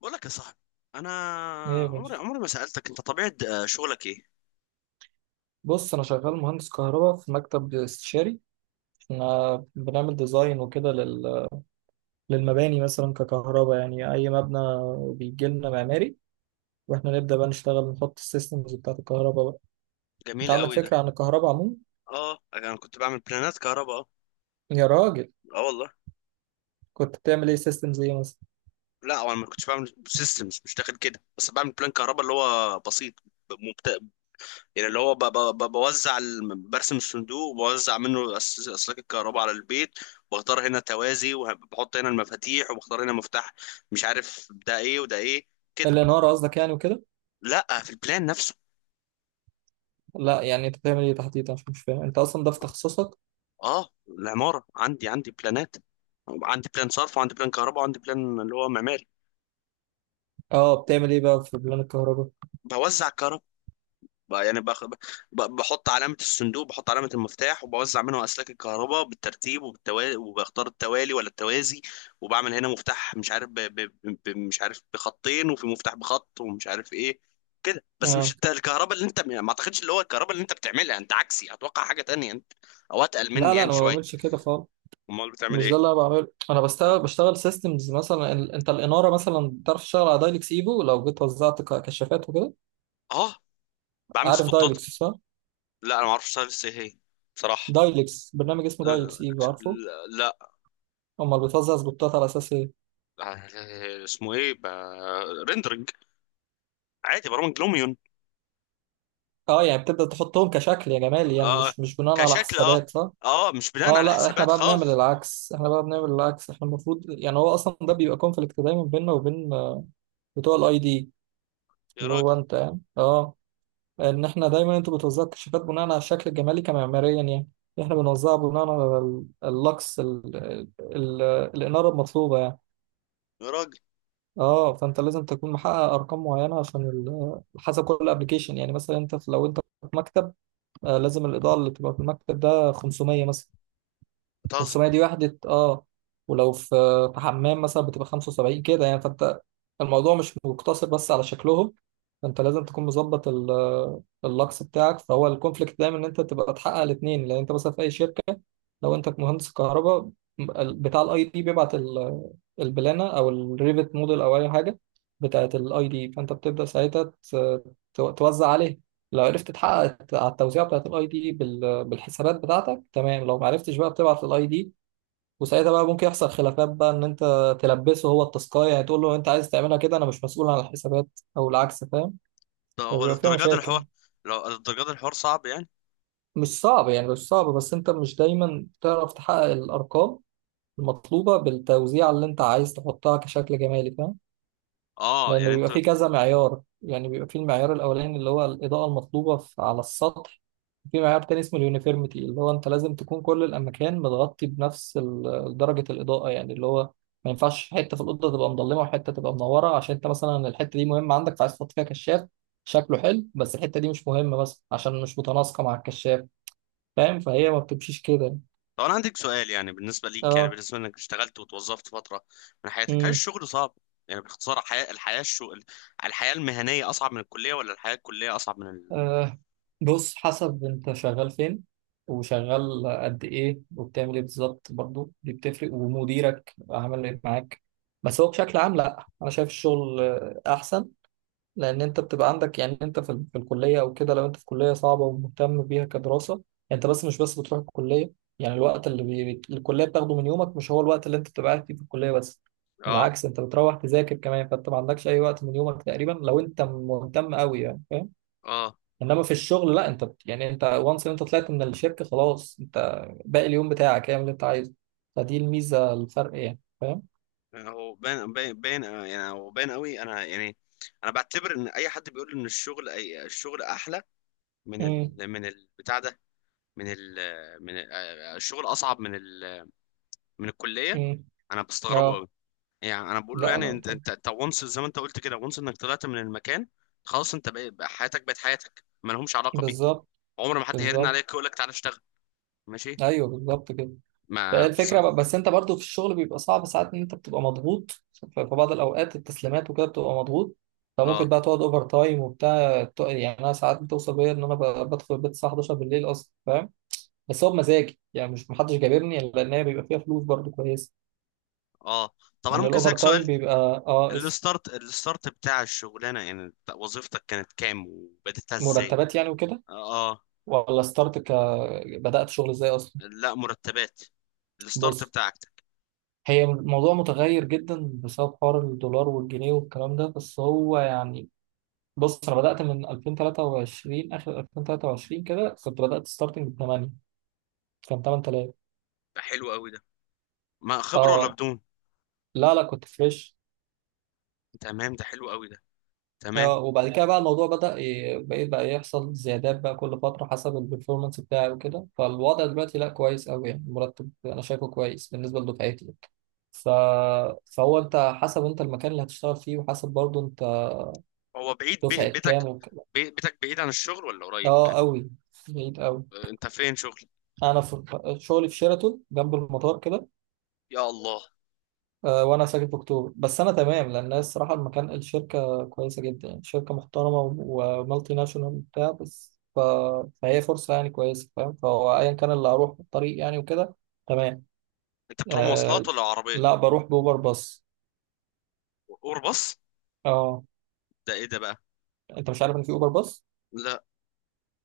بقول لك يا صاحبي. انا ايه يا عمري باشا؟ عمري ما سالتك انت طبيعه، شغلك ايه؟ بص، انا شغال مهندس كهرباء في مكتب استشاري. احنا بنعمل ديزاين وكده للمباني مثلا ككهرباء، يعني اي مبنى بيجي لنا معماري، واحنا نبدا بقى نشتغل نحط السيستمز بتاعت الكهرباء بقى. انت جميل عندك قوي ده. فكره عن الكهرباء عموما؟ اه، انا كنت بعمل بلانات كهرباء. اه. يا راجل، اه والله. كنت بتعمل ايه سيستمز ايه مثلا؟ لا، انا ما كنتش بعمل سيستمز، مش داخل كده، بس بعمل بلان كهرباء اللي هو بسيط. ب- مبت... يعني اللي هو بوزع برسم الصندوق وبوزع منه اسلاك الكهرباء على البيت. واختار هنا توازي، وبحط هنا المفاتيح، وبختار هنا مفتاح، مش عارف ده ايه وده ايه. كده. الاناره قصدك يعني وكده؟ لا، في البلان نفسه. لا يعني انت بتعمل ايه تحديدا؟ مش فاهم انت اصلا ده في تخصصك. اه، العمارة عندي، عندي بلانات. عندي بلان صرف، وعندي بلان كهرباء، وعندي بلان اللي هو معماري. اه بتعمل ايه بقى في بلان الكهرباء؟ بوزع الكهرباء. يعني باخد. بحط علامة الصندوق، بحط علامة المفتاح، وبوزع منه أسلاك الكهرباء بالترتيب وبالتوالي، وبختار التوالي ولا التوازي. وبعمل هنا مفتاح مش عارف مش عارف بخطين، وفي مفتاح بخط، ومش عارف ايه. كده بس. مش اه. الكهرباء اللي انت، ما اعتقدش اللي هو الكهرباء اللي انت بتعملها، انت عكسي، اتوقع حاجة تانية انت، او اتقل لا مني لا يعني انا ما شوية. بعملش كده خالص، امال بتعمل مش ايه؟ ده اللي انا بعمله. انا بشتغل سيستمز، مثلا انت الاناره مثلا بتعرف تشتغل على دايلكس ايفو؟ لو جيت وزعت كشافات وكده. اه، بعمل عارف سبوتات. دايلكس صح؟ لا انا ما اعرفش لسه ايه هي، بصراحه. دايلكس برنامج اسمه أه. دايلكس ايفو، عارفه؟ لا. امال بتوزع سبوتات على اساس ايه؟ أه، اسمه ايه؟ ريندرنج. عادي، برامج لوميون. اه يعني بتبدا تحطهم كشكل، يا جمال يعني، اه، مش بناء على كشكل، اه. حسابات، صح؟ اه، مش بناء اه على لا، احنا حسابات بقى بنعمل خالص. العكس، احنا بقى بنعمل العكس. احنا المفروض يعني، هو اصلا ده بيبقى كونفليكت دايما بيننا وبين بتوع الاي دي، يا اللي هو راجل. انت يعني، اه. ان احنا دايما انتوا بتوزعوا الكشافات بناء على الشكل الجمالي كمعماريا يعني، احنا بنوزعها بناء على اللوكس ال ال الاناره المطلوبه يعني. يا راجل. اه، فانت لازم تكون محقق ارقام معينه عشان حسب كل ابلكيشن يعني، مثلا انت لو انت في مكتب آه لازم الاضاءه اللي تبقى في المكتب ده 500 مثلا، بتهزر. 500 دي وحدة اه، ولو في حمام مثلا بتبقى 75 كده يعني. فانت الموضوع مش مقتصر بس على شكلهم، فانت لازم تكون مظبط اللكس بتاعك، فهو الكونفليكت دايما ان انت تبقى تحقق الاثنين. لان انت مثلا في اي شركة، لو انت مهندس كهرباء، بتاع الاي دي بيبعت البلانة او الريفت موديل او اي حاجة بتاعت الاي دي، فانت بتبدأ ساعتها توزع عليها. لو عرفت تحقق على التوزيع بتاعت الاي دي بالحسابات بتاعتك تمام، لو ما عرفتش بقى بتبعت الاي دي. وساعتها بقى ممكن يحصل خلافات بقى، ان انت تلبسه هو التاسكايه يعني، تقول له انت عايز تعملها كده انا مش مسؤول عن الحسابات، او العكس، فاهم؟ ده هو فبيبقى فيها الدرجات مشاكل. الحوار. لو الدرجات الحوار صعب يعني. مش صعب يعني، مش صعب، بس انت مش دايما تعرف تحقق الارقام المطلوبه بالتوزيع اللي انت عايز تحطها كشكل جمالي، فاهم؟ اه، لأنه يعني انت. بيبقى فيه كذا معيار يعني، بيبقى فيه المعيار الأولاني اللي هو الإضاءة المطلوبة على السطح. في معيار تاني اسمه اليونيفيرميتي، اللي هو أنت لازم تكون كل الأماكن متغطي بنفس درجة الإضاءة يعني، اللي هو ما ينفعش حتة في الأوضة تبقى مظلمة وحتة تبقى منورة، عشان أنت مثلا الحتة دي مهمة عندك فعايز تحط فيها كشاف شكله حلو، بس الحتة دي مش مهمة، بس عشان مش متناسقة مع الكشاف، فاهم؟ فهي ما بتمشيش كده. طب انا عندك سؤال، يعني بالنسبه ليك، يعني بالنسبه انك اشتغلت وتوظفت فتره من حياتك، هل اه. الشغل صعب؟ يعني باختصار، الحياه، الحياه الشغل، الحياه المهنيه اصعب من الكليه ولا الحياه الكليه اصعب من ال... أه. بص، حسب انت شغال فين وشغال قد ايه وبتعمل ايه بالظبط، برضو دي بتفرق، ومديرك عامل ايه معاك. بس هو بشكل عام، لا انا شايف الشغل احسن، لان انت بتبقى عندك يعني، انت في الكليه او كده، لو انت في كليه صعبه ومهتم بيها كدراسه، انت بس مش بس بتروح الكليه. يعني الوقت اللي الكليه بتاخده من يومك مش هو الوقت اللي انت بتبقى قاعد فيه في الكليه بس، اه. بالعكس انت بتروح تذاكر كمان، فانت ما عندكش اي وقت من يومك تقريبا لو انت مهتم قوي يعني. اه. انما في الشغل لا، انت يعني انت وانس انت طلعت من الشركه خلاص، انت باقي اليوم بتاعك اعمل اللي انت عايزه. فدي الميزه، الفرق يعني، فاهم؟ هو باين باين باين يعني، هو باين قوي. انا يعني انا بعتبر ان اي حد بيقول ان الشغل، أي الشغل احلى، من ال، امم. من البتاع ده، من ال، من ال، الشغل اصعب من ال، من الكليه، امم. انا بستغربه اه. قوي. يعني انا بقول له لا يعني، لا انت طبعا. انت انت وانس، زي ما انت قلت كده، وانس انك طلعت من المكان، خلاص انت بقى بقى حياتك، بقت حياتك ما لهمش علاقه بيه. بالظبط. عمر ما حد هيرن بالظبط. عليك يقول لك تعالى اشتغل. ماشي. ايوه بالظبط كده. فهي ما بز... الفكره بس انت برضو في الشغل بيبقى صعب ساعات، ان انت بتبقى مضغوط في بعض الاوقات التسليمات وكده بتبقى مضغوط، فممكن اه. بقى تقعد اوفر تايم وبتاع يعني انا ساعات بتوصل بيا ان انا بدخل البيت الساعه 11 بالليل اصلا، فاهم؟ بس هو بمزاجي يعني، مش محدش جابرني، لان هي بيبقى فيها فلوس برضو كويسه. اه. طب انا يعني ممكن الاوفر اسالك تايم سؤال؟ بيبقى اه اس الستارت الستارت بتاع الشغلانه، يعني بتاع وظيفتك، كانت كام وبدأتها ازاي؟ مرتبات يعني وكده؟ اه ولا ستارت بدأت شغل ازاي اصلا؟ لا، مرتبات. الستارت بص، بتاع عكتك. هي الموضوع متغير جدا بسبب حوار الدولار والجنيه والكلام ده، بس هو يعني، بص انا بدأت من 2023، اخر 2023 كده كنت بدأت ستارتنج ب 8، كان 8000. ده حلو قوي ده. ما خبره ولا اه. بدون؟ لا لا كنت فريش. تمام، ده حلو قوي ده. تمام. اه، وبعد كده بقى الموضوع بدأ بقيت بقى يحصل زيادات بقى كل فترة حسب البرفورمانس بتاعي وكده. فالوضع دلوقتي لا كويس أوي يعني، المرتب أنا شايفه كويس بالنسبة لدفعتي يعني. ف... فهو أنت حسب أنت المكان اللي هتشتغل فيه، وحسب برضه أنت هو بعيد دفعة بيتك، كام بيتك بعيد عن الشغل ولا قريب؟ اه أوي. بعيد أوي. انت فين شغل؟ أنا شغلي في شيراتون جنب المطار كده، يا الله. وانا ساكن في اكتوبر، بس انا تمام، لان الصراحه المكان الشركه كويسه جدا يعني، شركه محترمه ومالتي ناشونال وبتاع، بس فهي فرصه يعني كويسه، فاهم؟ فهو ايا كان اللي هروح في الطريق يعني وكده، تمام. انت بتروح مواصلات آه... ولا عربيه؟ لا بروح باوبر باص. اور باص؟ اه، ده ايه ده بقى؟ انت مش عارف ان في اوبر باص؟ لا.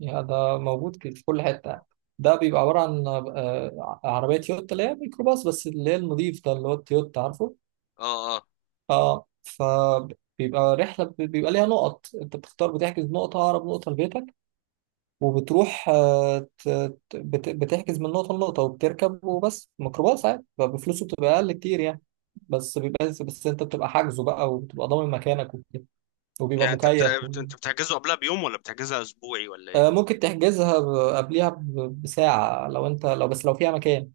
يا ده موجود في كل حته يعني. ده بيبقى عباره عن عربيه تويوتا اللي هي ميكروباص، بس اللي هي النظيف ده اللي هو التويوتا، عارفه؟ اه. اه، اه، فبيبقى رحلة بيبقى ليها نقط، انت بتختار بتحجز نقطة أقرب نقطة لبيتك، وبتروح بتحجز من نقطة لنقطة وبتركب وبس، ميكروباص عادي، فبفلوسه بتبقى أقل كتير يعني. بس بيبقى، بس انت بتبقى حاجزه بقى وبتبقى ضامن مكانك وكده، وبيبقى يعني انت مكيف انت بتحجزه قبلها بيوم ولا بتحجزها اسبوعي ولا ايه؟ آه، ممكن تحجزها قبليها بساعة لو انت، لو بس لو فيها مكان،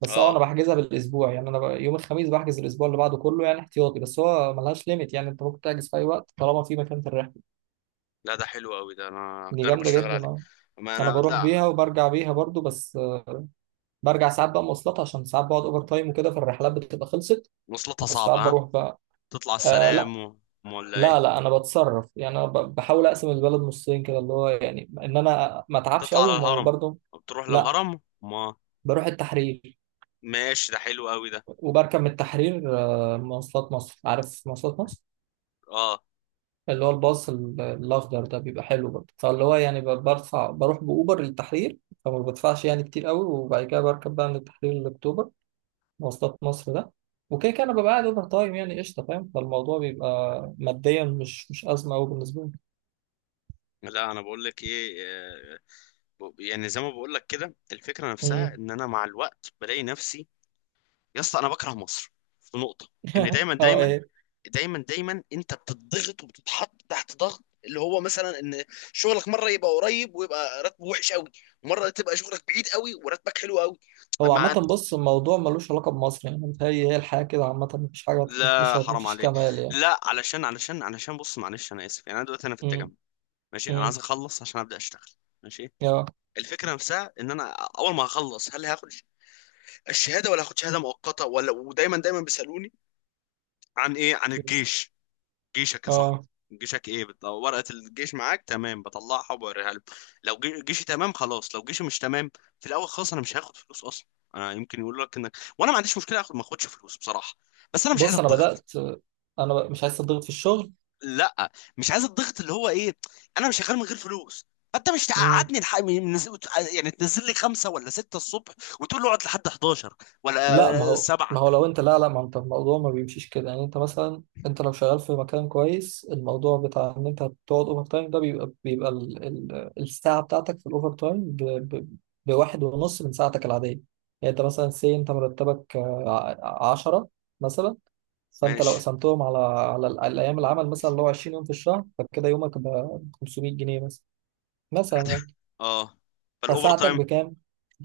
بس اه انا اه. بحجزها بالاسبوع يعني، انا يوم الخميس بحجز الاسبوع اللي بعده كله يعني احتياطي، بس هو ملهاش ليميت يعني، انت ممكن تحجز في اي وقت طالما في مكان في الرحلة. لا ده حلو قوي ده، انا دي هجرب جامدة اشتغل جدا، عليه. اه. ما انا انا بروح لا. بيها وبرجع بيها برضو، بس آه، برجع ساعات بقى مواصلات عشان ساعات بقعد اوفر تايم وكده فالرحلات بتبقى خلصت، وصلتها بس صعبة ساعات ها. بروح بقى تطلع آه. لا. السلام و... أم ولا ايه؟ لا لا انا بتصرف يعني، انا بحاول اقسم البلد نصين كده، اللي هو يعني ان انا ما اتعبش تطلع قوي على الهرم؟ وبرضه. بتروح لا للهرم ما. بروح التحرير، ماشي ده حلو قوي ده. وبركب من التحرير آه، مواصلات مصر، عارف مواصلات مصر؟ اه. اللي هو الباص الاخضر ده، بيبقى حلو برضه، فاللي هو يعني برفع بروح باوبر للتحرير، فما بدفعش يعني كتير قوي، وبعد كده بركب بقى من التحرير لاكتوبر، مواصلات مصر ده. وكده كده انا ببقى قاعد اوفر تايم يعني، قشطه، فاهم؟ فالموضوع بيبقى ماديا مش ازمه قوي بالنسبه لي. لا انا بقول لك ايه، يعني زي ما بقول لك كده، الفكرة نفسها مم. ان انا مع الوقت بلاقي نفسي، يا اسطى انا بكره مصر في نقطة. ان دايما اه دايما ايه؟ دايما دايما انت بتضغط وبتتحط تحت ضغط، اللي هو مثلا ان شغلك مره يبقى قريب ويبقى راتبه وحش قوي، ومره تبقى شغلك بعيد قوي وراتبك حلو قوي. هو عامة مع. بص الموضوع ملوش علاقة بمصر يعني، متهيألي هي الحياة كده عامة، مفيش حاجة مش لا حرام مفيش عليك. كمال يعني. لا، علشان بص معلش انا اسف، يعني انا دلوقتي انا في التجمع. مم. ماشي، انا عايز مم. اخلص عشان ابدا اشتغل. ماشي. اه. الفكره نفسها ان انا اول ما هخلص، هل هاخد الشهاده ولا هاخد شهاده مؤقته ولا، ودايما دايما بيسالوني عن ايه؟ عن الجيش. جيشك يا صاحبي. اه جيشك ايه ورقة الجيش معاك تمام، بطلعها وبوريها له. لو جيشي تمام خلاص، لو جيشي مش تمام في الاول خالص، انا مش هاخد فلوس اصلا. انا يمكن يقول لك، انك، وانا ما عنديش مشكلة اخد ما اخدش فلوس بصراحة، بس انا مش عايز بص أنا الضغط. بدأت، أنا مش عايز أضغط في الشغل. لا، مش عايز الضغط اللي هو ايه، انا مش شغال من غير فلوس، فانت مش تقعدني يعني تنزل لي خمسة ولا ستة الصبح وتقول لي اقعد لحد 11 لا، ما ولا هو سبعة. ما هو لو انت، لا لا ما انت الموضوع ما بيمشيش كده، يعني انت مثلا، انت لو شغال في مكان كويس، الموضوع بتاع ان انت تقعد اوفر تايم ده بيبقى بيبقى ال ال الساعه بتاعتك في الاوفر تايم ب ب بواحد ونص من ساعتك العاديه. يعني انت مثلا انت مرتبك آه، عشرة مثلا، فانت لو ماشي. قسمتهم على الايام العمل مثلا اللي هو 20 يوم في الشهر، فكده يومك ب 500 جنيه مثلا، لا مثلا ده- يعني. اه. فالاوفر فساعتك تايم. بكام؟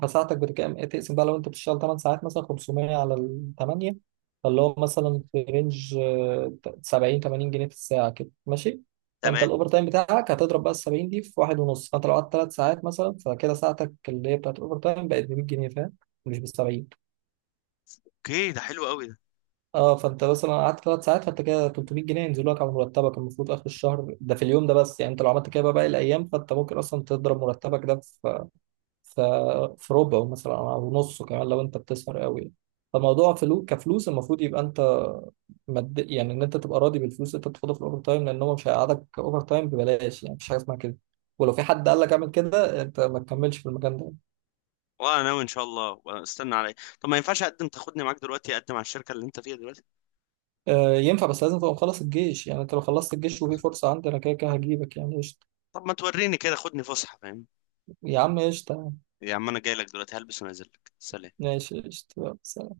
إيه، تقسم بقى، لو انت بتشتغل 8 ساعات مثلا، 500 على ال 8، فاللي هو مثلا في رينج آه، 70 80 جنيه في الساعة كده، ماشي؟ فانت تمام. الاوفر تايم بتاعك هتضرب بقى ال 70 دي في واحد ونص، فانت لو قعدت 3 ساعات مثلا فكده ساعتك اللي هي بتاعت الاوفر تايم بقت ب 100 جنيه، فاهم؟ مش ب 70. اوكي ده حلو قوي. اه، فانت مثلا قعدت 3 ساعات، فانت كده 300 جنيه ينزلوا لك على مرتبك المفروض اخر الشهر، ده في اليوم ده بس يعني، انت لو عملت كده بقى باقي الايام فانت ممكن اصلا تضرب مرتبك ده ف- في ربعه مثلا او نصه كمان لو انت بتسهر قوي. فالموضوع فلو كفلوس المفروض يبقى انت يعني ان انت تبقى راضي بالفلوس اللي انت بتاخدها في الاوفر تايم، لان هو مش هيقعدك اوفر تايم ببلاش يعني، مفيش حاجه اسمها كده، ولو في حد قال لك اعمل كده انت ما تكملش في المكان ده. وانا ناوي ان شاء الله، استنى عليا. طب ما ينفعش اقدم، تاخدني معاك دلوقتي، اقدم على الشركه اللي انت فيها دلوقتي؟ آه ينفع، بس لازم تبقى مخلص الجيش يعني، انت لو خلصت الجيش وفي فرصه عندي، انا كده كده هجيبك يعني، قشطه. طب ما توريني كده، خدني فسحه فاهم. يا عم قشطه. يا عم انا جاي لك دلوقتي، هلبس ونازل لك. سلام. ماشي قشطه.